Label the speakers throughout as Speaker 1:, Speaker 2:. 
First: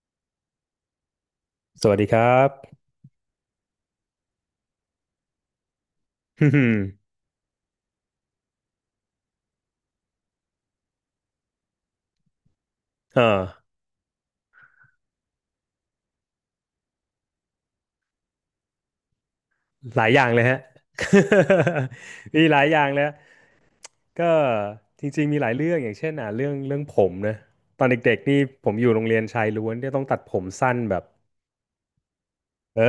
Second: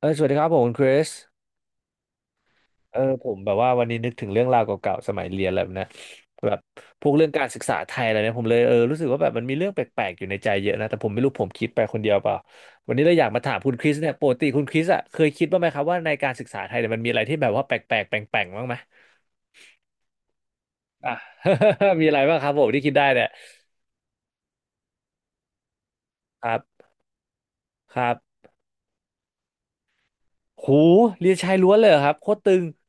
Speaker 1: สวัสดีครับผมคุณคริส
Speaker 2: สวัสดีครับ
Speaker 1: ผมแบบว่าวันนี้นึกถึงเรื่องราวเก่าๆสมัยเรียนอะไรแบบนะ
Speaker 2: อื
Speaker 1: แบบ
Speaker 2: ม
Speaker 1: พวกเรื่องการศึกษาไทยอะไรเนี่ยผมเลยรู้สึกว่าแบบมันมีเรื่องแปลกๆอยู่ในใจเยอะนะแต่ผมไม่รู้ผมคิดไปคนเดียวเปล่าวันนี้เราอยากมาถาม
Speaker 2: เออ
Speaker 1: คุณคริสเนี่ยปกติคุณคริสอ่ะเคยคิดบ้างไหมครับว่าในการศึกษาไทยเนี่ยมันมีอะไรที่แบบว่าแปลกๆแปลงๆบ้างไหม
Speaker 2: หลายอย่างเลยฮะ
Speaker 1: อ่ะ มีอะไรบ้า ง
Speaker 2: มี
Speaker 1: ครับ
Speaker 2: ห
Speaker 1: ผ
Speaker 2: ลาย
Speaker 1: ม
Speaker 2: อ
Speaker 1: ที่
Speaker 2: ย่าง
Speaker 1: คิด
Speaker 2: เลย
Speaker 1: ได้
Speaker 2: ฮะ
Speaker 1: เนี่ย
Speaker 2: ก็จริงๆมีหลายเรื่องอย่างเช่น
Speaker 1: ค
Speaker 2: เรื่อ
Speaker 1: รั
Speaker 2: งเรื่อง
Speaker 1: บ
Speaker 2: ผมนะตอน
Speaker 1: ครั
Speaker 2: เด็กๆนี่
Speaker 1: บ
Speaker 2: ผมอยู่โรงเรียนชายล้วนที่ยต้องตัดผมสั้น
Speaker 1: หู
Speaker 2: แบบ
Speaker 1: เรียนชายล้วนเลยเหรอครับโคตรตึง
Speaker 2: เออ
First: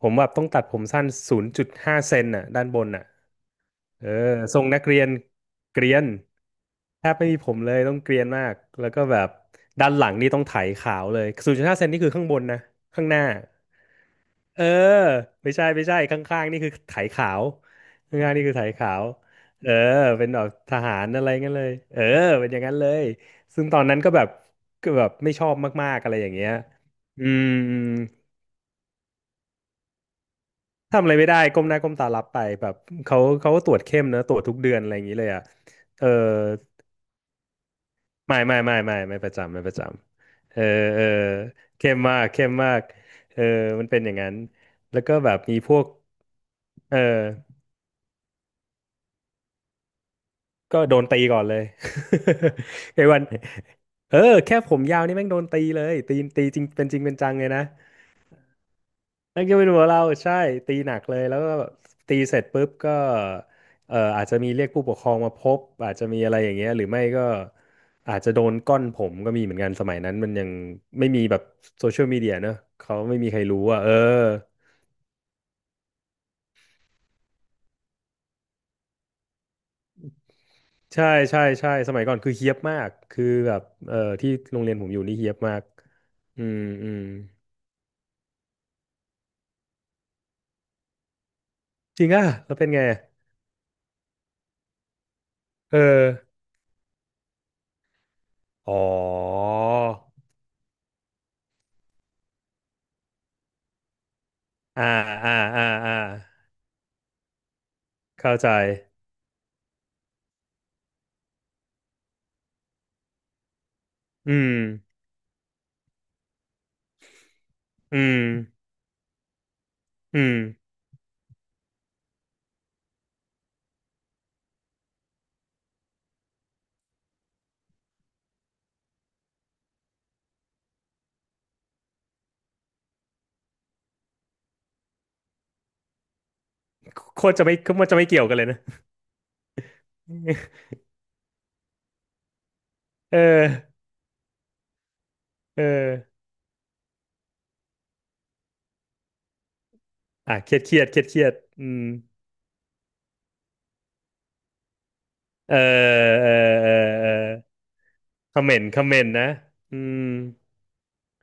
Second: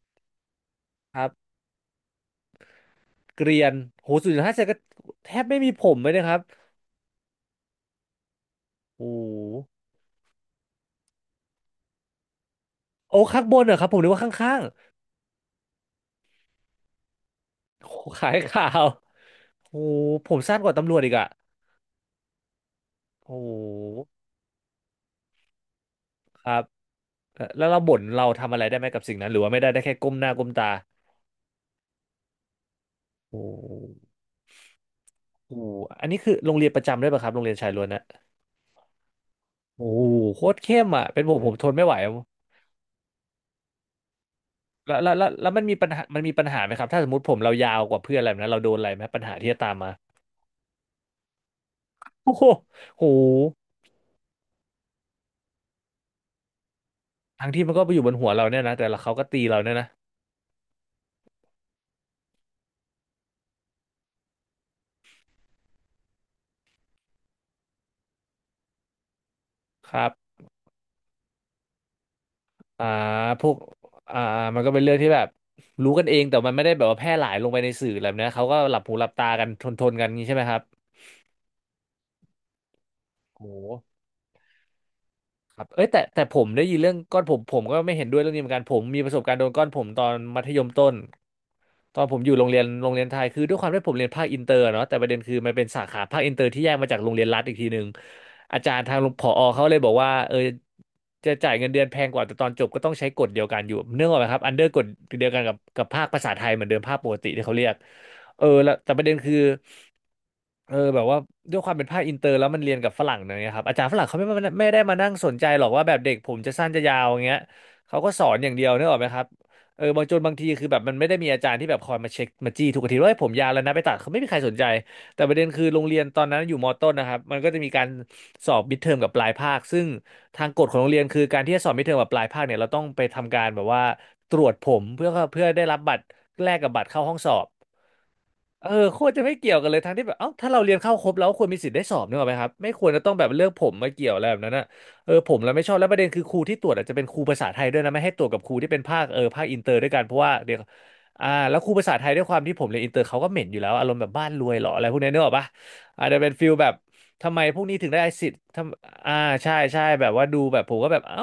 Speaker 2: ผมแบบต้องตัดผมสั้น
Speaker 1: ครั
Speaker 2: ศูน
Speaker 1: บ
Speaker 2: ย์จุดห้าเซนน่ะด้านบนน่ะ
Speaker 1: เกรียน
Speaker 2: เอ
Speaker 1: โห
Speaker 2: อ
Speaker 1: ศูนย์จุดห้า
Speaker 2: ทร
Speaker 1: เซ
Speaker 2: ง
Speaker 1: นก็
Speaker 2: นักเรียน
Speaker 1: แทบไม่มี
Speaker 2: เก
Speaker 1: ผ
Speaker 2: รี
Speaker 1: ม
Speaker 2: ยน
Speaker 1: เลยนะครับ
Speaker 2: แทบไม่มีผมเลยต้องเกรียนมากแล้ว
Speaker 1: โ
Speaker 2: ก็แบบ
Speaker 1: ห
Speaker 2: ด้านหลังนี่ต้องไถขาวเลยศูนย์จุดห้าเซนนี่คือข้างบนนะข้างห
Speaker 1: โอ้
Speaker 2: น้า
Speaker 1: ข้างบนเหรอครับผมนึกว่าข้า
Speaker 2: เอ
Speaker 1: ง
Speaker 2: อไม่ใช่ไม่ใช่ข้างๆนี่คือไถขาว
Speaker 1: ๆโอ้ขา
Speaker 2: ข้าง
Speaker 1: ย
Speaker 2: ๆนี่คือไถ
Speaker 1: ข่าว
Speaker 2: ขาวเออ
Speaker 1: โอ้
Speaker 2: เป็
Speaker 1: ผ
Speaker 2: น
Speaker 1: ม
Speaker 2: แบบ
Speaker 1: สั้นก
Speaker 2: ท
Speaker 1: ว่าตำร
Speaker 2: หา
Speaker 1: วจ
Speaker 2: ร
Speaker 1: อีก
Speaker 2: อะ
Speaker 1: อะ
Speaker 2: ไรงั้นเลยเออเป็นอย่างนั้นเลย
Speaker 1: โอ้
Speaker 2: ซึ่งตอนนั้นก็แบบก็แบบไม่ชอบมากๆอะไรอย่าง
Speaker 1: ค
Speaker 2: เงี้ย
Speaker 1: รับ
Speaker 2: อื
Speaker 1: เอ่
Speaker 2: ม
Speaker 1: อแล้ว
Speaker 2: อื
Speaker 1: เรา
Speaker 2: ม
Speaker 1: บ่นเราทำอะไรได้ไหมกับสิ่งนั้นหรือว่าไม่ได้ได้แค่ก้มหน้าก้มตา
Speaker 2: ทำอะไรไม่ได้ก้มหน้าก้มตารับไปแบบเขา
Speaker 1: โอ้
Speaker 2: เขาก็ตรวจเข้มนะตรวจทุกเดือนอะไรอย่างนี้เลย
Speaker 1: โห
Speaker 2: เอ
Speaker 1: อั
Speaker 2: อ
Speaker 1: นนี้คือโรงเรียนประจำด้วยป่ะครับโรงเรียนชายล้วนนะ
Speaker 2: ไม่ไม่ไม่ไม่ไม่ประจำไม่ประจ
Speaker 1: โอ้โหโค
Speaker 2: ำ
Speaker 1: ต
Speaker 2: เอ
Speaker 1: ร
Speaker 2: อ
Speaker 1: เข้ม
Speaker 2: เอ
Speaker 1: อ่ะ
Speaker 2: อ
Speaker 1: เป็นผมผมทนไม่
Speaker 2: เข้
Speaker 1: ไหว
Speaker 2: มมา
Speaker 1: อะ
Speaker 2: กเข้มมากเออมันเป็นอย่างนั้น
Speaker 1: แล้ว
Speaker 2: แล้ว
Speaker 1: แล้
Speaker 2: ก็
Speaker 1: วแล้
Speaker 2: แบ
Speaker 1: ว
Speaker 2: บ
Speaker 1: แล้ว
Speaker 2: มีพวก
Speaker 1: มันมีปัญหาไหมครับ
Speaker 2: เอ
Speaker 1: ถ้าสมมติ
Speaker 2: อ
Speaker 1: ผมเรายาวกว่าเพื่อนอะไรแบบนั้นเราโดนอะไรไหมปัญหาที่จะตามมา
Speaker 2: ก็โดนตีก่อนเลย
Speaker 1: โอ้โห
Speaker 2: ไอ้
Speaker 1: โอ้
Speaker 2: วัน
Speaker 1: โห
Speaker 2: เออแค่ผมยาวนี่แม่งโดนตีเลยตีจริงเป็นจริงเป็นจังเล
Speaker 1: ทั้ง
Speaker 2: ยนะ
Speaker 1: ที่มันก็ไปอยู่บนหัวเราเนี่ยนะแต่ละเขาก็
Speaker 2: แม่
Speaker 1: ตี
Speaker 2: งจะ
Speaker 1: เรา
Speaker 2: เป็น
Speaker 1: เนี่ย
Speaker 2: หัว
Speaker 1: นะ
Speaker 2: เราใช่ตีหนักเลยแล้วก็แบบตีเสร็จปุ๊บก็อาจจะมีเรียกผู้ปกครองมาพบอาจจะมีอะไรอย่างเงี้ยหรือไม่ก็อาจจะโดนก้อนผมก็มีเหมือนกันส
Speaker 1: ค
Speaker 2: มัย
Speaker 1: รั
Speaker 2: นั้
Speaker 1: บ
Speaker 2: นมันยังไม่มีแบบโซเชียลมีเดียเนอะ
Speaker 1: อ่า
Speaker 2: เขาไม่มีใคร
Speaker 1: พวก
Speaker 2: รู้อ่ะเออ
Speaker 1: อ่ามันก็เป็นเรื่องที่แบบรู้กันเองแต่มันไม่ได้แบบว่าแพร่หลายลงไปในสื่ออะไรแบบเนี้ยเขาก็หลับหูหลับตากันทนกันงนี้ใช่ไหมครับ
Speaker 2: ใช่ใช่ใช่สมัยก่อนคือเฮี้ยบมากคือ
Speaker 1: โห
Speaker 2: แบบที่โรงเรียนผมอยู่นี่เฮี้ยบมา
Speaker 1: ค
Speaker 2: ก
Speaker 1: รับเอ้ยแต่ผ
Speaker 2: อื
Speaker 1: ม
Speaker 2: ม
Speaker 1: ได้ยิน
Speaker 2: อื
Speaker 1: เรื่อง
Speaker 2: ม
Speaker 1: ก้อนผมผมก็ไม่เห็นด้วยเรื่องนี้เหมือนกันผมมีประสบการณ์โดนก้อนผมตอนมัธยมต้นตอ
Speaker 2: จ
Speaker 1: น
Speaker 2: ริง
Speaker 1: ผม
Speaker 2: อ่ะ
Speaker 1: อยู่
Speaker 2: แล้วเป็นไง
Speaker 1: โรง
Speaker 2: อะ
Speaker 1: เรียนไทยคือด้วยความที่ผมเรียนภาคอินเตอร์เนาะแต่ประเด็นคือมันเป็น
Speaker 2: เอ
Speaker 1: สา
Speaker 2: อ
Speaker 1: ขาภาคอินเตอร์ที่แยกมาจากโรงเรียนรัฐอีกทีหนึ่งอาจา
Speaker 2: อ๋อ
Speaker 1: รย์ทางผอเขาเลยบอกว่าจะจ่ายเงินเดือนแพงกว่าแต่ตอนจบก็ต้องใช้กฎเดียวกันอยู่เนื่องออกไหมครับอันเดอร์ก
Speaker 2: อ่า
Speaker 1: ฎเดียว
Speaker 2: อ่า
Speaker 1: กันกับ
Speaker 2: อ่าอ่า
Speaker 1: ภาคภาษาไทยเหมือนเดิมภาคปกติที่เขาเรียก
Speaker 2: เข้า
Speaker 1: เออ
Speaker 2: ใจ
Speaker 1: แล้วแต่ประเด็นคือ แบบว่าด้วยความเป็นภาคอินเตอร์แล้วมันเรียนกับฝรั่งเนยครับอาจารย์ฝรั่งเขาไม่
Speaker 2: อื
Speaker 1: มา
Speaker 2: ม
Speaker 1: ไม่ได้มานั่งสนใจหรอกว่าแบบเด็กผมจะสั้นจะยาวอย่างเงี้ย
Speaker 2: อื
Speaker 1: เขาก็ส
Speaker 2: ม
Speaker 1: อนอย่างเดียวนึกออกไหมครับเออ
Speaker 2: อื
Speaker 1: บา
Speaker 2: ม
Speaker 1: งทีคือแบบมันไม่ได้มีอาจารย์ที่แบบคอยมาเช็คมาจี้ทุกอาทิตย์ว่าเฮ้ยผมยาวแล้วนะไปตัดเขาไม่มีใครสนใจแต่ประเด็นคือโรงเรียนตอนนั้นอยู่มต้นนะครับมันก็จะมีการสอบมิดเทอมกับปลายภาคซึ่งทางกฎของโรงเรียนคือการที่จะสอบมิดเทอมกับปลายภาคเนี่ยเราต้องไปทำการแบบว่าตรวจผมเพื่อได้รับบัตรแลกกับบัตรเข้าห้อง
Speaker 2: โค
Speaker 1: ส
Speaker 2: ต
Speaker 1: อ
Speaker 2: รจะ
Speaker 1: บ
Speaker 2: ไม่โคตรจะไม่เกี่ยวกันเลยนะ
Speaker 1: เออโคตรจะไม่เกี่ยวกันเลยทั้งที่แบบเอ้าถ้าเรา เรียนเข้าครบแล้วควรมีสิทธิ์ได้สอบนึกออกไหมครับไม่ควรจะต้อง
Speaker 2: เออ
Speaker 1: แบบเลือกผมมาเกี่ยวอะไรแบบนั้นนะเออผมเรา
Speaker 2: เอ
Speaker 1: ไม่ชอบแล้วประเด็น
Speaker 2: อ
Speaker 1: คือครูที่ตรวจอาจจะเป็นครูภาษาไทยด้วยนะไม่ให้ตรวจกับครูที่เป็นภาคภาคอินเตอร์ด้วยกันเพราะว่า
Speaker 2: อ่ะเค
Speaker 1: เดี๋
Speaker 2: รี
Speaker 1: ย
Speaker 2: ย
Speaker 1: ว
Speaker 2: ดเครียดเครียดเครี
Speaker 1: อ่า
Speaker 2: ยด
Speaker 1: แล้ว
Speaker 2: อื
Speaker 1: ครู
Speaker 2: ม
Speaker 1: ภาษาไทยด้วยความที่ผมเรียนอินเตอร์เขาก็เหม็นอยู่แล้วอารมณ์แบบบ้านรวยเหรออะไรพวกนี้นึกออกปะ
Speaker 2: เออ
Speaker 1: อาจจะ
Speaker 2: เอ
Speaker 1: เป็น
Speaker 2: อ
Speaker 1: ฟิลแบ
Speaker 2: เอ
Speaker 1: บ
Speaker 2: อเออ
Speaker 1: ทำไมพวกนี้ถึงได้สิท
Speaker 2: ค
Speaker 1: ธิ์
Speaker 2: อมเม
Speaker 1: ท
Speaker 2: นต์คอมเมน
Speaker 1: ำอ่า
Speaker 2: ต์นะ
Speaker 1: ใช่
Speaker 2: อื
Speaker 1: ใช่
Speaker 2: ม
Speaker 1: แบบว่าดูแบบผมก็แบบเอ้า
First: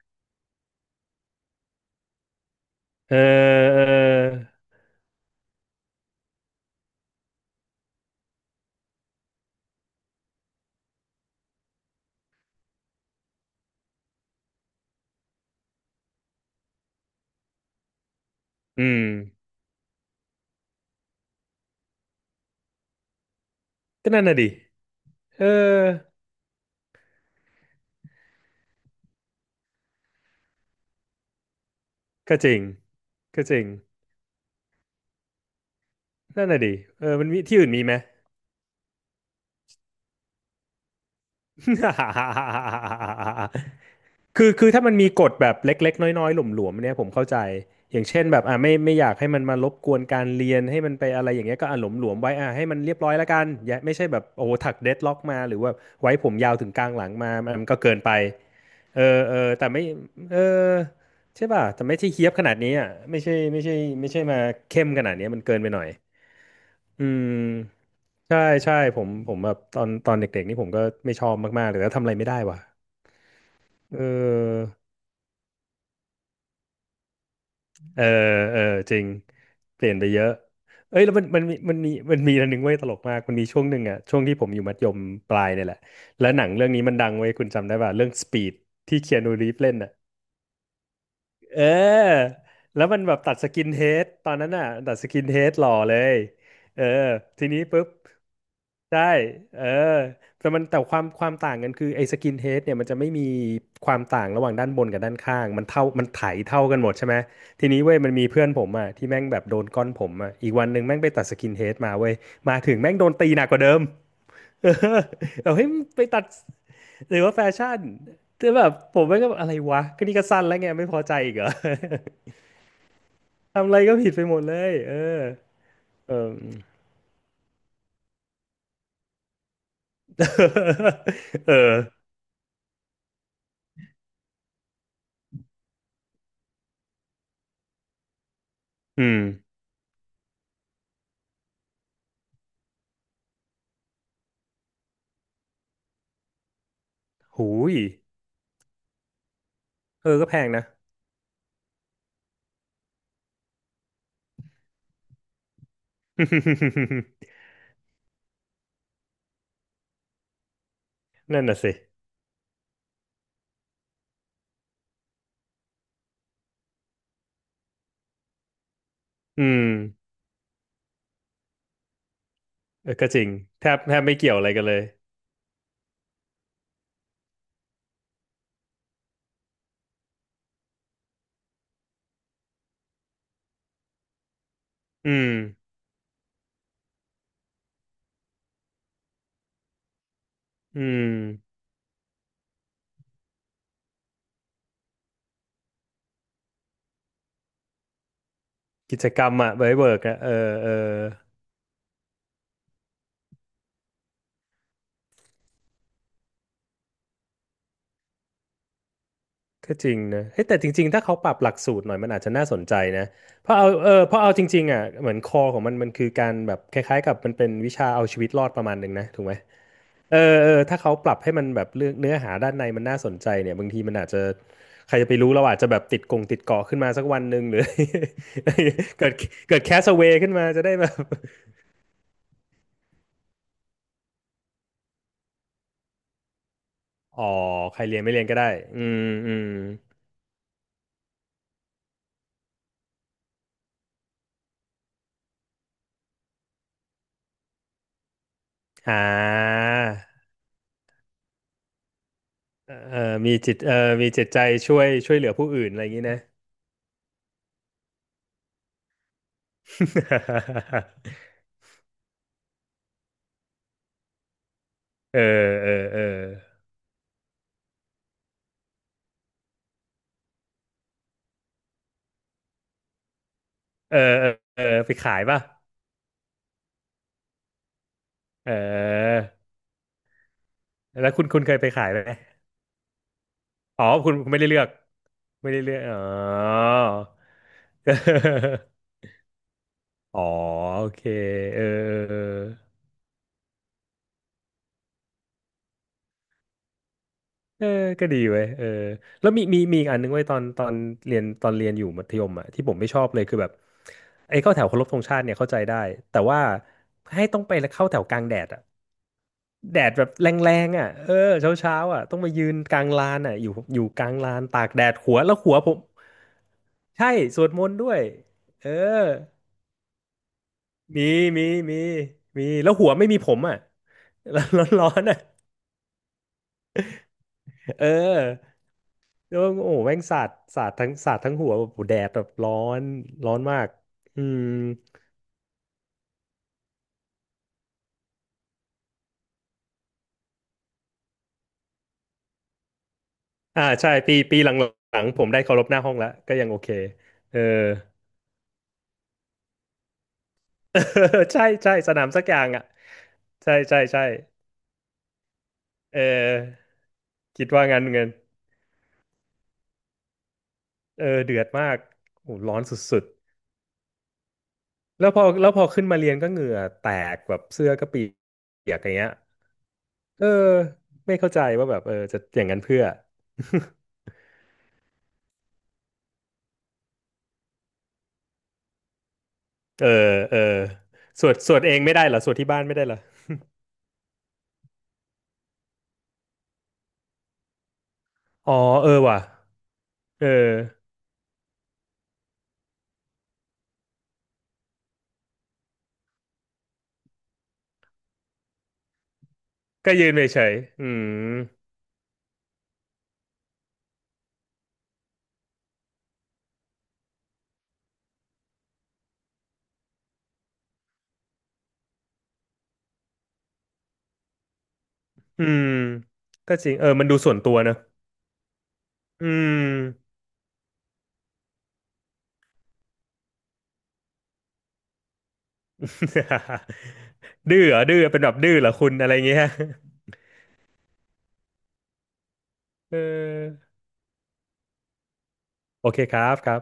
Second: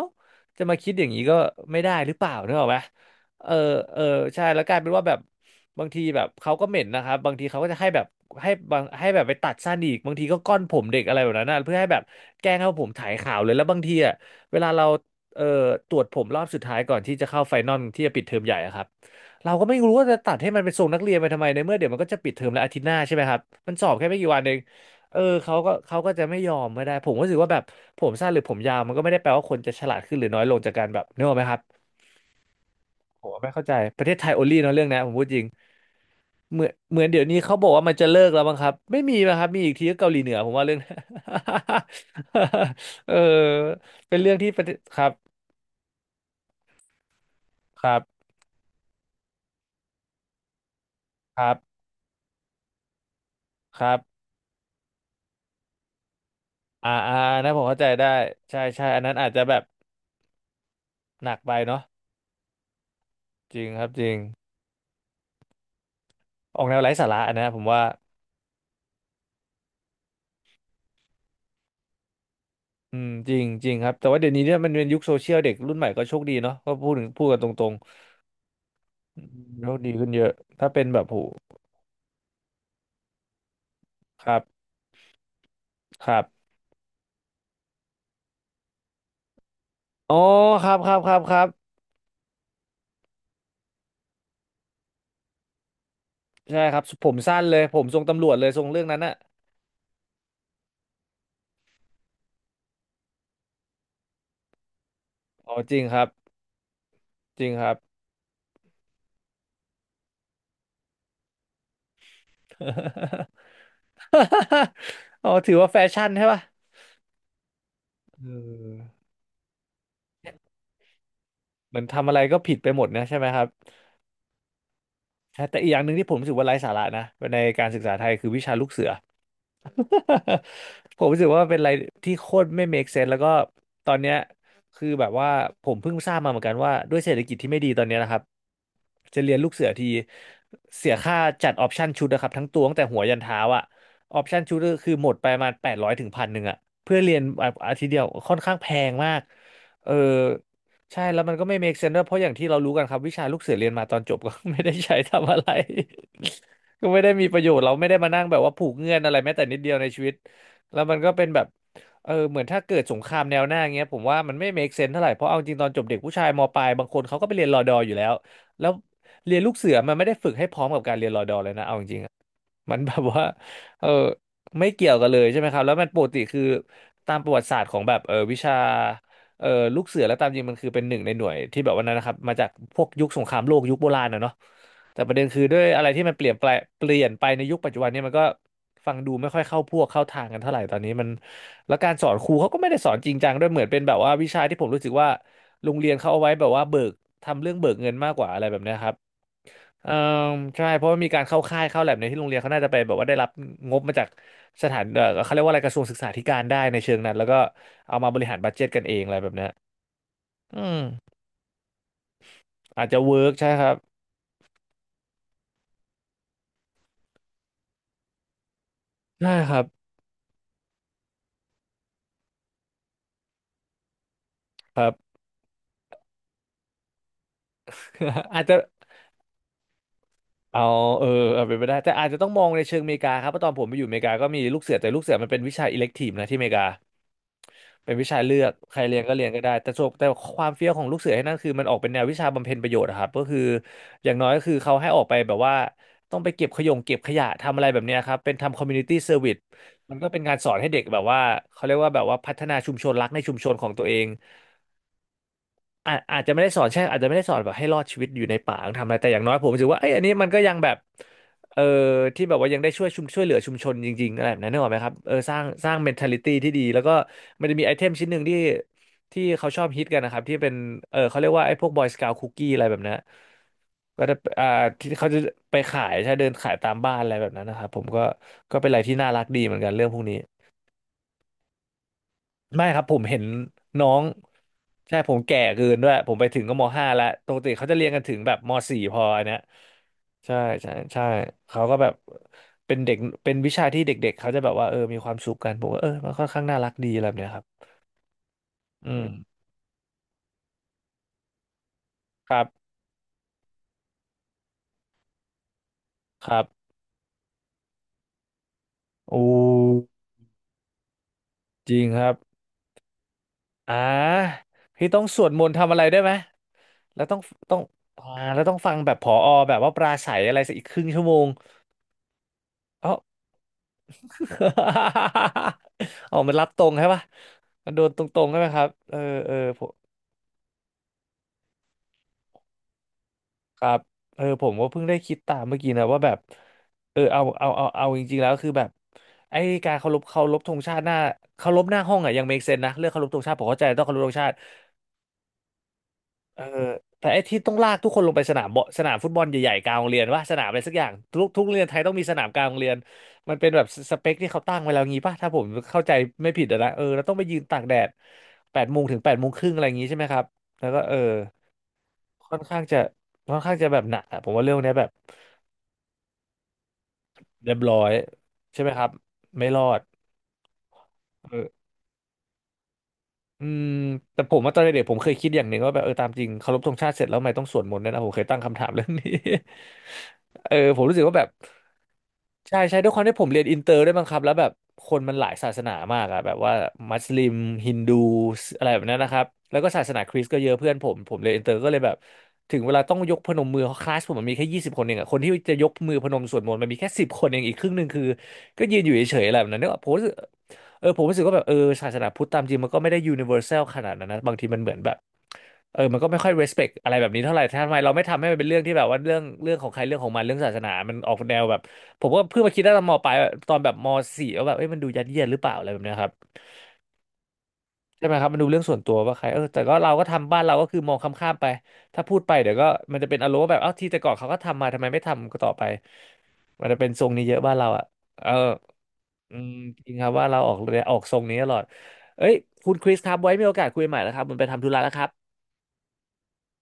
Speaker 1: จะมาคิดอย่างนี้ก็ไม่ได้หรือเปล่านึกออกปะ
Speaker 2: เออ
Speaker 1: เออ
Speaker 2: เอ
Speaker 1: เออใช่
Speaker 2: อ
Speaker 1: แล้วกลายเป็นว่าแบบ บางทีแบบเขาก็เหม็นนะครับบางทีเขาก็จะให้แบบให้แบบไปตัดสั้นอีกบางทีก็ก้อนผมเด็กอะไรแบบนั้นนะเพื่อให้แบบแกล้งให้ผมถ่ายขาวเลยแล้วบางทีอ่ะเวลาเราเอ่อตรวจผมรอบสุดท้ายก่อนที่จะเข้าไฟนอลที่จะปิดเทอมใหญ่อะค
Speaker 2: อื
Speaker 1: รับ
Speaker 2: ม
Speaker 1: เราก็ไม่รู้ว่าจะตัดให้มันเป็นทรงนักเรียนไปทำไมในเมื่อเดี๋ยวมันก็จะปิดเทอมแล้วอาทิตย์หน้าใช่ไหมครับมันสอบแค่
Speaker 2: ก็
Speaker 1: ไม่
Speaker 2: นั่น
Speaker 1: กี่
Speaker 2: น่ะ
Speaker 1: วัน
Speaker 2: ดิ
Speaker 1: เองเออ
Speaker 2: เออ
Speaker 1: เขาก็จะไม่ยอมไม่ได้ผมก็รู้สึกว่าแบบผมสั้นหรือผมยาวมันก็ไม่ได้แปลว่าคนจะฉลาดขึ้นหรือน้อยลงจากการแบบนึกออกไหมครับ
Speaker 2: ก็จริง
Speaker 1: ผม
Speaker 2: ก็
Speaker 1: ไม่
Speaker 2: จริ
Speaker 1: เข้า
Speaker 2: ง
Speaker 1: ใจประเทศไทยโอลี่เนาะเรื่องนี้ผมพูดจริง
Speaker 2: นั่น
Speaker 1: เห
Speaker 2: น่ะ
Speaker 1: มือน
Speaker 2: ดิ
Speaker 1: เหมือ
Speaker 2: เอ
Speaker 1: น
Speaker 2: อ
Speaker 1: เดี๋ย
Speaker 2: มั
Speaker 1: ว
Speaker 2: น
Speaker 1: นี้
Speaker 2: มี
Speaker 1: เขา
Speaker 2: ที่
Speaker 1: บ
Speaker 2: อื่
Speaker 1: อก
Speaker 2: นมี
Speaker 1: ว่ามั
Speaker 2: ไหม
Speaker 1: นจะเลิกแล้วมั้งครับไม่มีนะครับมีอีกทีก็เกาหลีเหนือผมว่าเรื่อง เออเป็นเรื่อง
Speaker 2: คื
Speaker 1: ที่
Speaker 2: อ
Speaker 1: ประ
Speaker 2: คื
Speaker 1: เท
Speaker 2: อ
Speaker 1: ศ
Speaker 2: ถ้ามั
Speaker 1: ค
Speaker 2: น
Speaker 1: รั
Speaker 2: มี
Speaker 1: บ
Speaker 2: กฎแบบเล็กๆน้อยๆหลวมๆเนี่ยผมเข้าใจ
Speaker 1: ครั
Speaker 2: อย่างเช่
Speaker 1: บ
Speaker 2: นแบบอ่าไม่ไม่อยากให้มันมารบกวนการเรียนให้มันไปอะไร
Speaker 1: ค
Speaker 2: อย่าง
Speaker 1: รั
Speaker 2: เงี้ยก็อ่า
Speaker 1: บ
Speaker 2: หลวมๆไว้อ่าให้มันเรียบร้อยแล้วกันอย่า
Speaker 1: ครั
Speaker 2: ไม่
Speaker 1: บ
Speaker 2: ใช่แบบโอ้โหถักเดดล็อกมาหรือว่าไว้ผมยาวถึงกลา
Speaker 1: อ่า
Speaker 2: งหลัง
Speaker 1: อ่า
Speaker 2: มา
Speaker 1: นะผ
Speaker 2: มั
Speaker 1: ม
Speaker 2: นก็
Speaker 1: เข้าใจ
Speaker 2: เกิน
Speaker 1: ได้
Speaker 2: ไป
Speaker 1: ใช่ใช่อั
Speaker 2: เอ
Speaker 1: นนั้น
Speaker 2: อ
Speaker 1: อาจ
Speaker 2: เอ
Speaker 1: จะ
Speaker 2: อ
Speaker 1: แบบ
Speaker 2: แต่ไม่เออ
Speaker 1: หนัก
Speaker 2: ใช่
Speaker 1: ไป
Speaker 2: ป่ะ
Speaker 1: เนาะ
Speaker 2: แต่ไม่ใช่เฮี้ยบขนาดนี้อ่ะไม่ใช่
Speaker 1: จ
Speaker 2: ไม่
Speaker 1: ริง
Speaker 2: ใช่
Speaker 1: ครับจ
Speaker 2: ไม่
Speaker 1: ริง
Speaker 2: ใช่มาเข้มขนาดเนี้ยมันเกินไปหน่อย
Speaker 1: ออกแนวไร้สา
Speaker 2: อื
Speaker 1: ระอันนะผมว่า
Speaker 2: มใช่ใช่ผมผมแบบตอนเด็กๆนี่ผมก็ไม่ชอบมากๆเลยแล้วทำอะไรไม่ได้ว่ะ
Speaker 1: อืมจริงจริงครับ
Speaker 2: เอ
Speaker 1: แต่ว่าเดี๋ยวนี้เนี่ย
Speaker 2: อ
Speaker 1: มันเป็นยุคโซเชียลเด็กรุ่นใหม่ก็โชคดีเนาะก็พูดกันตรง
Speaker 2: เออ เออ จริง
Speaker 1: ๆอืมโชค
Speaker 2: เปลี่
Speaker 1: ดี
Speaker 2: ยนไป
Speaker 1: ขึ้น
Speaker 2: เย
Speaker 1: เย
Speaker 2: อะ
Speaker 1: อะถ้าเป็นแบ
Speaker 2: เอ้ย
Speaker 1: บ
Speaker 2: แล้ว
Speaker 1: ผู
Speaker 2: มันมันมีมันมีมันมีอันหนึงเว้ยตลกมากมันมีช่วงหนึ่งอะช่วง
Speaker 1: ค
Speaker 2: ที่
Speaker 1: รับ
Speaker 2: ผมอยู่มัธยมปลายเนี่ยแหละ
Speaker 1: ครั
Speaker 2: แล้วห
Speaker 1: บ
Speaker 2: นังเรื่องนี้มันดังเว้ยคุณจำได้ป่ะเรื่อง Speed ที่เคียนูรีฟเล่นอะ
Speaker 1: อ๋อครับครับครับครับ
Speaker 2: เออ แล้วมันแบบตัดสกินเฮดตอนนั้นน่ะตัดสกินเฮดหล่อเลย
Speaker 1: ใช่ค
Speaker 2: เอ
Speaker 1: รับ
Speaker 2: อ
Speaker 1: ผมสั้น
Speaker 2: ที
Speaker 1: เล
Speaker 2: นี้
Speaker 1: ยผ
Speaker 2: ปุ๊
Speaker 1: ม
Speaker 2: บ
Speaker 1: ทรงตำรวจเลยทรงเรื่องนั้น
Speaker 2: ใช่
Speaker 1: อะ
Speaker 2: เออแต่มันแต่ความต่างกันคือไอ้สกินเฮดเนี่ยมันจะไม่มีความต่างระหว่างด้านบนกับด้านข้าง
Speaker 1: อ๋อ
Speaker 2: มัน
Speaker 1: จริง
Speaker 2: เท่า
Speaker 1: ครั
Speaker 2: มั
Speaker 1: บ
Speaker 2: นไถเท่ากันหมดใช่ไหม
Speaker 1: จริงค
Speaker 2: ที
Speaker 1: รับ
Speaker 2: นี้เว้ยมันมีเพื่อนผมอ่ะที่แม่งแบบโดนก้อนผมอ่ะอีกวันหนึ่งแม่งไปตัดสกินเฮดมาเว้ย มาถึงแม่งโดนตีหนักกว่าเดิม เออ
Speaker 1: อ๋อ
Speaker 2: แบ
Speaker 1: ถื
Speaker 2: บ
Speaker 1: อ
Speaker 2: ให้
Speaker 1: ว่า
Speaker 2: ย
Speaker 1: แฟ
Speaker 2: มึงไป
Speaker 1: ชั่น
Speaker 2: ตั
Speaker 1: ใช่
Speaker 2: ด
Speaker 1: ป่ะ
Speaker 2: หรือว่าแฟชั่น
Speaker 1: เ
Speaker 2: แต่แบบ
Speaker 1: ออ
Speaker 2: ผมแม่งก็แบบอะไรวะก็นี่ก็สั้นแล้วไงไม่พอใจอีกเหรอ
Speaker 1: เหมือนทำอะไรก็ผิดไปหมดนะใช่ไหมครับ
Speaker 2: ทำอะไรก็ผิดไปหมดเลยเออ
Speaker 1: ใช่แต่อีกอย่างหนึ่งที่ผ
Speaker 2: เอ
Speaker 1: มรู้
Speaker 2: อ
Speaker 1: สึกว่าไร้สาระนะในการศึกษาไทยคือวิชาลูกเสือ ผมรู้สึกว่า เป็นอะไร
Speaker 2: เออ
Speaker 1: ที่โคตรไม่ make sense แล้วก็ตอนเนี้ยคือแบบว่าผมเพิ่งทราบมาเหมือนกันว่าด้วยเศรษฐกิจที่ไม่ดีตอนเนี้ยนะครับ
Speaker 2: อื
Speaker 1: จะ
Speaker 2: ม
Speaker 1: เรียนลูกเสือทีเสียค่าจัดออปชั่นชุดนะครับทั้งตัวตั้งแต่หัวยันเท้าอะออปชั่นชุดก็คือหมดไปประมาแปดร้อยถึงพันหนึ่งอะเพื่อเรียน
Speaker 2: หู
Speaker 1: อา
Speaker 2: ย
Speaker 1: ทิตย์เดียวค่อนข้างแพงมากเออ
Speaker 2: เออก็แพงนะ
Speaker 1: ใช่แล้วมันก็ไม่ make sense ด้วยเพราะอย่างที่เรารู้กันครับวิชาลูกเสือเรียนมาตอนจบก็ ไม่ได้ใช้ทำอะไร ก็ไม่ได้ มีประโยชน์เราไม่ได้มานั่งแบบว่าผูกเงื่อนอะไรแม้แต่นิดเดียวในชีวิตแล้วมันก็เป็นแบ
Speaker 2: นั่
Speaker 1: บ
Speaker 2: นน่ะสิ
Speaker 1: เออเหมือนถ้าเกิดสงครามแนวหน้าเงี้ยผมว่ามันไม่ make sense เท่าไหร่เพราะเอาจริงตอนจบเด็กผู้ชายมปลายบางคนเขาก็ไปเรียนรอดออยู่แล้วแล้วเรียน
Speaker 2: อื
Speaker 1: ลูก
Speaker 2: ม
Speaker 1: เสือมันไม่ได้ฝึกให้พร้อมกับการเรียนรอดอเลยนะเอาจริง มัน
Speaker 2: เอ
Speaker 1: แบ
Speaker 2: อ
Speaker 1: บ
Speaker 2: ก็จ
Speaker 1: ว่า
Speaker 2: ริงแทบ
Speaker 1: เออ
Speaker 2: แทบไม่เกี่ยวอะไรกัน
Speaker 1: ไม่
Speaker 2: เลย
Speaker 1: เกี่ยวกันเลยใช่ไหมครับแล้วมันปกติคือตามประวัติศาสตร์ของแบบวิชาเออลูกเสือแล้วตามจริงมันคือเป็นหนึ่งในหน่วยที่แบบว่านั้นนะครับมาจากพวกยุคสงครามโลกยุคโบราณนะเนาะแต่ป
Speaker 2: อื
Speaker 1: ระเด็น
Speaker 2: ม
Speaker 1: คือด้วยอะไรที่มันเปลี่ยนแปลงเปลี่ยนไปในยุคปัจจุบันเนี่ยมันก็ฟังดูไม่ค่อยเข้าพวกเข้าทางกันเท่าไหร่ตอ
Speaker 2: อื
Speaker 1: นนี้
Speaker 2: ม
Speaker 1: มันแล้วการสอนครูเขาก็ไม่ได้สอนจริงจังด้วยเหมือนเป็นแบบว่าวิชาที่ผมรู้สึกว่าโรงเรียนเขาเอาไว้แบบว่าเบิกทำเรื่องเบิกเงินมากกว่าอะไรแบบเนี้ยครับ
Speaker 2: กิจกรรมอะไว้
Speaker 1: เออ
Speaker 2: เวิร์กอะเออ
Speaker 1: ใช่
Speaker 2: เออ
Speaker 1: เพราะว่ามีการเข้าค่ายเข้าแลบในที่โรงเรียนเขาน่าจะไปแบบว่าได้รับงบมาจากสถานเออเขาเรียกว่าอะไรกระทรวงศึกษาธิการได้ในเชิงนั้นแล้วก็เอามาบริหารบัดเจ็ตกันเองอะไรแบบเนี้ย
Speaker 2: ก็จริงนะเฮ้ยแต่
Speaker 1: อื
Speaker 2: จ
Speaker 1: ม
Speaker 2: ริงๆถ้าเขาปรับหลักสูตรหน่อยมันอาจจะน่าสนใจ
Speaker 1: อาจจะ
Speaker 2: นะ
Speaker 1: เวิร์ก
Speaker 2: เพ
Speaker 1: ใช่
Speaker 2: ราะ
Speaker 1: ค
Speaker 2: เอา
Speaker 1: รับ
Speaker 2: เออเพราะเอาจริงๆอ่ะเหมือนคอของมันมันคือการแบบคล้ายๆกับมันเป็นวิชาเอาชีวิตรอดประมาณหนึ่งนะถูก
Speaker 1: ใช่
Speaker 2: ไหม
Speaker 1: ครับ
Speaker 2: เออเออถ้าเขาปรับให้มันแบบเรื่องเนื้อหาด้านในมันน่าสนใจเนี่ยบางทีมันอาจจะ
Speaker 1: ครั
Speaker 2: ใค
Speaker 1: บ
Speaker 2: รจะไปรู้เราอาจจะแบบติดกงติดเกาะขึ้นมาสักวันหนึ่งหรือ
Speaker 1: อาจจะ
Speaker 2: เกิดเกิดแคสเวย์ขึ้นมา
Speaker 1: เอา
Speaker 2: จะได้แบบ
Speaker 1: เออเอาเป็นไปได้แต่อาจจะต้องมองในเชิงอเมริกาครับเพราะตอนผมไปอยู่อเมริกาก็มีลูกเสือแต่ลูกเสือมันเป็นวิชาอิเล็กทีฟนะที่อเมริกา
Speaker 2: อ๋อใคร
Speaker 1: เป็น
Speaker 2: เรียน
Speaker 1: วิ
Speaker 2: ไม่
Speaker 1: ชา
Speaker 2: เรียน
Speaker 1: เลื
Speaker 2: ก็
Speaker 1: อ
Speaker 2: ได้
Speaker 1: กใค
Speaker 2: อื
Speaker 1: รเรียน
Speaker 2: ม
Speaker 1: ก็เรีย
Speaker 2: อื
Speaker 1: นก็
Speaker 2: ม
Speaker 1: ได้แต่ความเฟี้ยวของลูกเสือให้นั่นคือมันออกเป็นแนววิชาบำเพ็ญประโยชน์อะครับก็คืออย่างน้อยก็คือเขาให้ออกไปแบบว่าต้องไปเก็บขยะทำอะไรแบบเนี้ยครับเป็นทำคอมมูนิ
Speaker 2: อ่
Speaker 1: ตี้เซอร์วิส
Speaker 2: า
Speaker 1: มันก็เป็นการสอนให้เด็กแบบว่าเขาเรียกว่าแบบว่าพัฒนา
Speaker 2: เอ
Speaker 1: ชุมชน
Speaker 2: อ
Speaker 1: รักในชุมชนของตัวเอ
Speaker 2: มี
Speaker 1: ง
Speaker 2: จิตใจช่วยเหลือผู้อื่นอะไรอย่า
Speaker 1: อา
Speaker 2: ง
Speaker 1: จ
Speaker 2: นี้นะ
Speaker 1: อาจจะไม่ได้สอนใช่อาจจะไม่ได้สอนแบบให้รอดชีวิตอยู่ในป่าต้องทำอะไรแต่อย่างน้อยผมรู้สึกว่าเอ้ยอันนี้มันก็ยังแบบ เออที่แบบว่ายังได้ช่วยเหลือชุมชนจริงๆอะไรแบบนั้นนึกออกไหมครับเออ
Speaker 2: เออ
Speaker 1: สร้างส
Speaker 2: เออ
Speaker 1: ร้าง m e ท
Speaker 2: เออ
Speaker 1: t a ิตี้ที่ดีแล้วก็มันจะมีไอเทมชิ้นหนึ่งที่ที่เขาชอบฮิตกันนะครับที่เป็นเขาเรียกว่าไอ้พวก Boy Scout Cookie อะไรแบบนั้น
Speaker 2: เออ
Speaker 1: ก็จะ
Speaker 2: เออ
Speaker 1: ที่
Speaker 2: ไป
Speaker 1: เขา
Speaker 2: ขา
Speaker 1: จะ
Speaker 2: ยป่ะ
Speaker 1: ไปขายใช่เดินขายตามบ้านอะไรแบบนั้นนะครับผมก็
Speaker 2: เอ
Speaker 1: ก็เป็นอะไรที่น่า
Speaker 2: อ
Speaker 1: รักดีเหมือนกันเรื่องพวกนี้
Speaker 2: แล้วคุณเคยไปขายไหม
Speaker 1: ไม่ครับผมเห็น
Speaker 2: อ๋อ
Speaker 1: น้อง
Speaker 2: คุณไม่ได้เลือก
Speaker 1: ใช่ผมแก่
Speaker 2: ไม่ได้
Speaker 1: เกิ
Speaker 2: เลื
Speaker 1: น
Speaker 2: อก
Speaker 1: ด้วย
Speaker 2: อ๋อ
Speaker 1: ผมไปถึงก็มห้าแล้วปกติเขาจะเรียนกันถึงแบบม สี่พออันเนี้ย
Speaker 2: อ๋อ
Speaker 1: ใช่ใช่
Speaker 2: โอ
Speaker 1: ใช่
Speaker 2: เคเอ
Speaker 1: เขา
Speaker 2: อ
Speaker 1: ก็แบบ
Speaker 2: เอ
Speaker 1: เป็
Speaker 2: อ
Speaker 1: นเด็กเป็นวิชาที่เด็กๆเขาจะแบบว่าเออมีความสุขกันผมก็เออมันค่อนข้างน่ารักดีอะไรแบบเนี้ยครับ
Speaker 2: เออเออก็ดีเว้ยเออ
Speaker 1: อือมม
Speaker 2: แล้วมีมีมีอีกอันนึงเว้ยตอนเรียนตอนเรียนอยู่มัธย
Speaker 1: ค
Speaker 2: ม
Speaker 1: รั
Speaker 2: อ่ะที่ผ
Speaker 1: บ
Speaker 2: มไม่ชอบเลยคือแบบไอ้เข้าแถวเคารพธงชาติเนี่ยเข้าใจได้แต่
Speaker 1: ครั
Speaker 2: ว่า
Speaker 1: บ
Speaker 2: ให้ต้องไปแล้วเข้าแถวกลางแดดอ่ะ
Speaker 1: โอ
Speaker 2: แดด
Speaker 1: ้
Speaker 2: แบบแรงๆอ่ะเออเช้า
Speaker 1: จ
Speaker 2: เช้า
Speaker 1: ริงค
Speaker 2: อ่ะ
Speaker 1: รับ
Speaker 2: ต้องมายืนกลางลานอ่ะอยู่
Speaker 1: อ่
Speaker 2: อยู่กลางลาน
Speaker 1: า
Speaker 2: ตากแด
Speaker 1: พี่
Speaker 2: ด
Speaker 1: ต้อง
Speaker 2: หั
Speaker 1: ส
Speaker 2: ว
Speaker 1: วด
Speaker 2: แล้ว
Speaker 1: มน
Speaker 2: หั
Speaker 1: ต์
Speaker 2: วผ
Speaker 1: ทำอะ
Speaker 2: ม
Speaker 1: ไรได้วยไหมแล้ว
Speaker 2: ใช่
Speaker 1: ต้อง
Speaker 2: สวด
Speaker 1: ต้อ
Speaker 2: ม
Speaker 1: ง
Speaker 2: นต์ด้วย
Speaker 1: อ่าแล้วต้อง
Speaker 2: เออ
Speaker 1: ฟังแบบผอแบบว่าปราศัยอะไรสักอีกครึ่ง
Speaker 2: มี
Speaker 1: ชั่วโมง
Speaker 2: มีมีมีแล้วหัวไม่มีผมอ่ะ แล้วร้อนๆอ่ะ
Speaker 1: อ๋อมันรับตรงใช่ปะมันโด
Speaker 2: เอ
Speaker 1: นตร
Speaker 2: อ
Speaker 1: งๆใช่ไหมครับเออเออ
Speaker 2: แล้ว
Speaker 1: ผ
Speaker 2: โอ้
Speaker 1: ม
Speaker 2: โหแม่งสาดสาดทั้งสาดทั้งหัวแบบโอ้โหแดดแบบร้อนร้อนมา
Speaker 1: ค
Speaker 2: ก
Speaker 1: รับเอ
Speaker 2: อื
Speaker 1: อ
Speaker 2: ม
Speaker 1: ผมก็เพิ่งได้คิดตามเมื่อกี้นะว่าแบบเออเอาจริงๆแล้วคือแบบไอ้การเคารพธงชาติหน้าเคารพหน้าห้องอ่ะยัง make sense นะเรื่องเคารพธงชาติผมเข้า
Speaker 2: อ่า
Speaker 1: ใจต้อง
Speaker 2: ใช่
Speaker 1: เคารพธ
Speaker 2: ปี
Speaker 1: งชาติ
Speaker 2: ปีหลังๆผมได้เคารพหน้าห้องแล้วก็
Speaker 1: เออ
Speaker 2: ยังโอเค
Speaker 1: แต่ไอ้
Speaker 2: เอ
Speaker 1: ที่
Speaker 2: อ
Speaker 1: ต้องลากทุกคนลงไปสนามฟุตบอลใหญ่ๆกลางโรงเรียนว่าสนามอะไรสักอย่างทุก ทุ
Speaker 2: ใช่
Speaker 1: กโรงเรียน
Speaker 2: ใช่
Speaker 1: ไทย
Speaker 2: ส
Speaker 1: ต้อง
Speaker 2: นา
Speaker 1: มี
Speaker 2: ม
Speaker 1: ส
Speaker 2: สั
Speaker 1: นา
Speaker 2: ก
Speaker 1: ม
Speaker 2: อ
Speaker 1: ก
Speaker 2: ย่า
Speaker 1: ลาง
Speaker 2: ง
Speaker 1: โรง
Speaker 2: อ่ะ
Speaker 1: เรียนมันเป็น
Speaker 2: ใช่
Speaker 1: แบบ
Speaker 2: ใช่
Speaker 1: ส
Speaker 2: ใช่
Speaker 1: เปคที่เขาตั้งไว้แล้วงี้ป่ะถ้าผมเข้าใจ
Speaker 2: เออ
Speaker 1: ไม่ผิดอะนะเออแล้วต้องไปยืน
Speaker 2: คิด
Speaker 1: ตาก
Speaker 2: ว่า
Speaker 1: แด
Speaker 2: งั้น
Speaker 1: ด
Speaker 2: เงิน
Speaker 1: แปดโมงถึง8 โมงครึ่งอะไรอย่างงี้ใช่ไหมครับแล้วก็เออ
Speaker 2: เออเดือดมากโห
Speaker 1: ค่อน
Speaker 2: ร้อ
Speaker 1: ข้า
Speaker 2: น
Speaker 1: ง
Speaker 2: ส
Speaker 1: จะ
Speaker 2: ุด
Speaker 1: ค่อนข้างจะแบบหนักอะผมว่าเรื่องเนี้ยแบบ
Speaker 2: ๆแล้วพอแล้วพอขึ้นมาเรียนก็เหงื่อแตกแบบ
Speaker 1: เรียบ
Speaker 2: เสื้อ
Speaker 1: ร้อ
Speaker 2: ก็
Speaker 1: ย
Speaker 2: เปียก
Speaker 1: ใช่ไหม
Speaker 2: อ
Speaker 1: ครับ
Speaker 2: ย่างเงี้ย
Speaker 1: ไม่รอด
Speaker 2: เออไม่เข้า
Speaker 1: เอ
Speaker 2: ใจ
Speaker 1: อ
Speaker 2: ว่าแบบเออจะอย่างนั้นเพื่อ
Speaker 1: อืมแต่ผมว่าตอนเด็กๆผมเคยคิดอย่างหนึ่งว่าแบบเออตามจริงเคารพธงชาติเสร็จแล้วทำไมต้องสวดมนต์ด้วยนะผมเคยตั้งคำถามเรื่องนี้
Speaker 2: เออเออ
Speaker 1: เออผมรู้สึกว่าแบ
Speaker 2: ส
Speaker 1: บ
Speaker 2: วดสวดเองไม่ได้เหรอสวดที่
Speaker 1: ใช่
Speaker 2: บ้าน
Speaker 1: ใช่
Speaker 2: ไม่ได้
Speaker 1: ด้ว
Speaker 2: เห
Speaker 1: ย
Speaker 2: ร
Speaker 1: ค
Speaker 2: อ
Speaker 1: วามที่ผมเรียนอินเตอร์ด้วยมั้งครับแล้วแบบคนมันหลายศาสนามากอะแบบว่ามัสลิมฮินดู
Speaker 2: อ๋อ
Speaker 1: อะไรแบบ
Speaker 2: เออ
Speaker 1: นั้นนะค
Speaker 2: ว่ะ
Speaker 1: รับแล้วก็ศาสนาคริ
Speaker 2: เอ
Speaker 1: ส
Speaker 2: อ
Speaker 1: ต์ก็เยอะเพื่อนผมผมเรียนอินเตอร์ก็เลยแบบถึงเวลาต้องยกพนมมือคลาสผมมันมีแค่20 คนเองอะคนที่จะยกมือพนมสวดมนต์มันมีแค่สิบคนเองอีกครึ่งหนึ่งคือก็ยืนอยู่เฉยๆอะไรแบบนั้นเนกอะผ
Speaker 2: ก็
Speaker 1: มรู้
Speaker 2: ยื
Speaker 1: สึ
Speaker 2: น
Speaker 1: ก
Speaker 2: เฉยๆ
Speaker 1: เอ
Speaker 2: อื
Speaker 1: อผมรู้สึกว่าแบบเออ
Speaker 2: ม
Speaker 1: ศาสนาพุทธตามจริงมันก็ไม่ได้ยูนิเวอร์แซลขนาดนั้นนะบางทีมันเหมือนแบบเออมันก็ไม่ค่อย respect อะไรแบบนี้เท่าไหร่ทำไมเราไม่ทำให้มันเป็นเรื่องที่แบบว่าเรื่องของใครเรื่องของมันเรื่องศาสนามันออกแนวแบบผมก็เพิ่งมาคิดได้ตอนมปลายตอนแบบมสี่ว่าแบบเอ้ยมันดูยัดเยียดหรือ
Speaker 2: อื
Speaker 1: เปล่าอะ
Speaker 2: ม
Speaker 1: ไรแบบเนี้ยครับ
Speaker 2: ก็จริงเออมันดูส่วนตัวเนอะ
Speaker 1: ใช่ไหมครับมันดูเรื่องส่วนตัวว่าใค
Speaker 2: อื
Speaker 1: รเออ
Speaker 2: ม
Speaker 1: แต่ก็เราก็ทำบ้านเราก็คือมองข้ามๆไปถ้าพูดไปเดี๋ยวก็มันจะเป็นอารมณ์ว่าแบบเอ้าที่แต่ก่อนเขาก็ทำมาทำไมไม่ทำก็ต่อไปมันจะเป็นทรงนี้เยอะ บ้าน
Speaker 2: ดื้อ
Speaker 1: เรา
Speaker 2: เหรอ
Speaker 1: อ่ะ
Speaker 2: ดื้อเป็น
Speaker 1: เอ
Speaker 2: แบ
Speaker 1: อ
Speaker 2: บดื้อเหรอคุณอะไร
Speaker 1: อื
Speaker 2: เงี้ย
Speaker 1: มจริงครับว่าเราออกเรือออกทรงนี้ตลอดเอ้ยคุณค ริ
Speaker 2: เ
Speaker 1: สครับไว้มีโอ
Speaker 2: ออ
Speaker 1: กาสคุยใหม่แล้วครับผมันไปทำธุระแล้วครับ
Speaker 2: โอเคครับครับ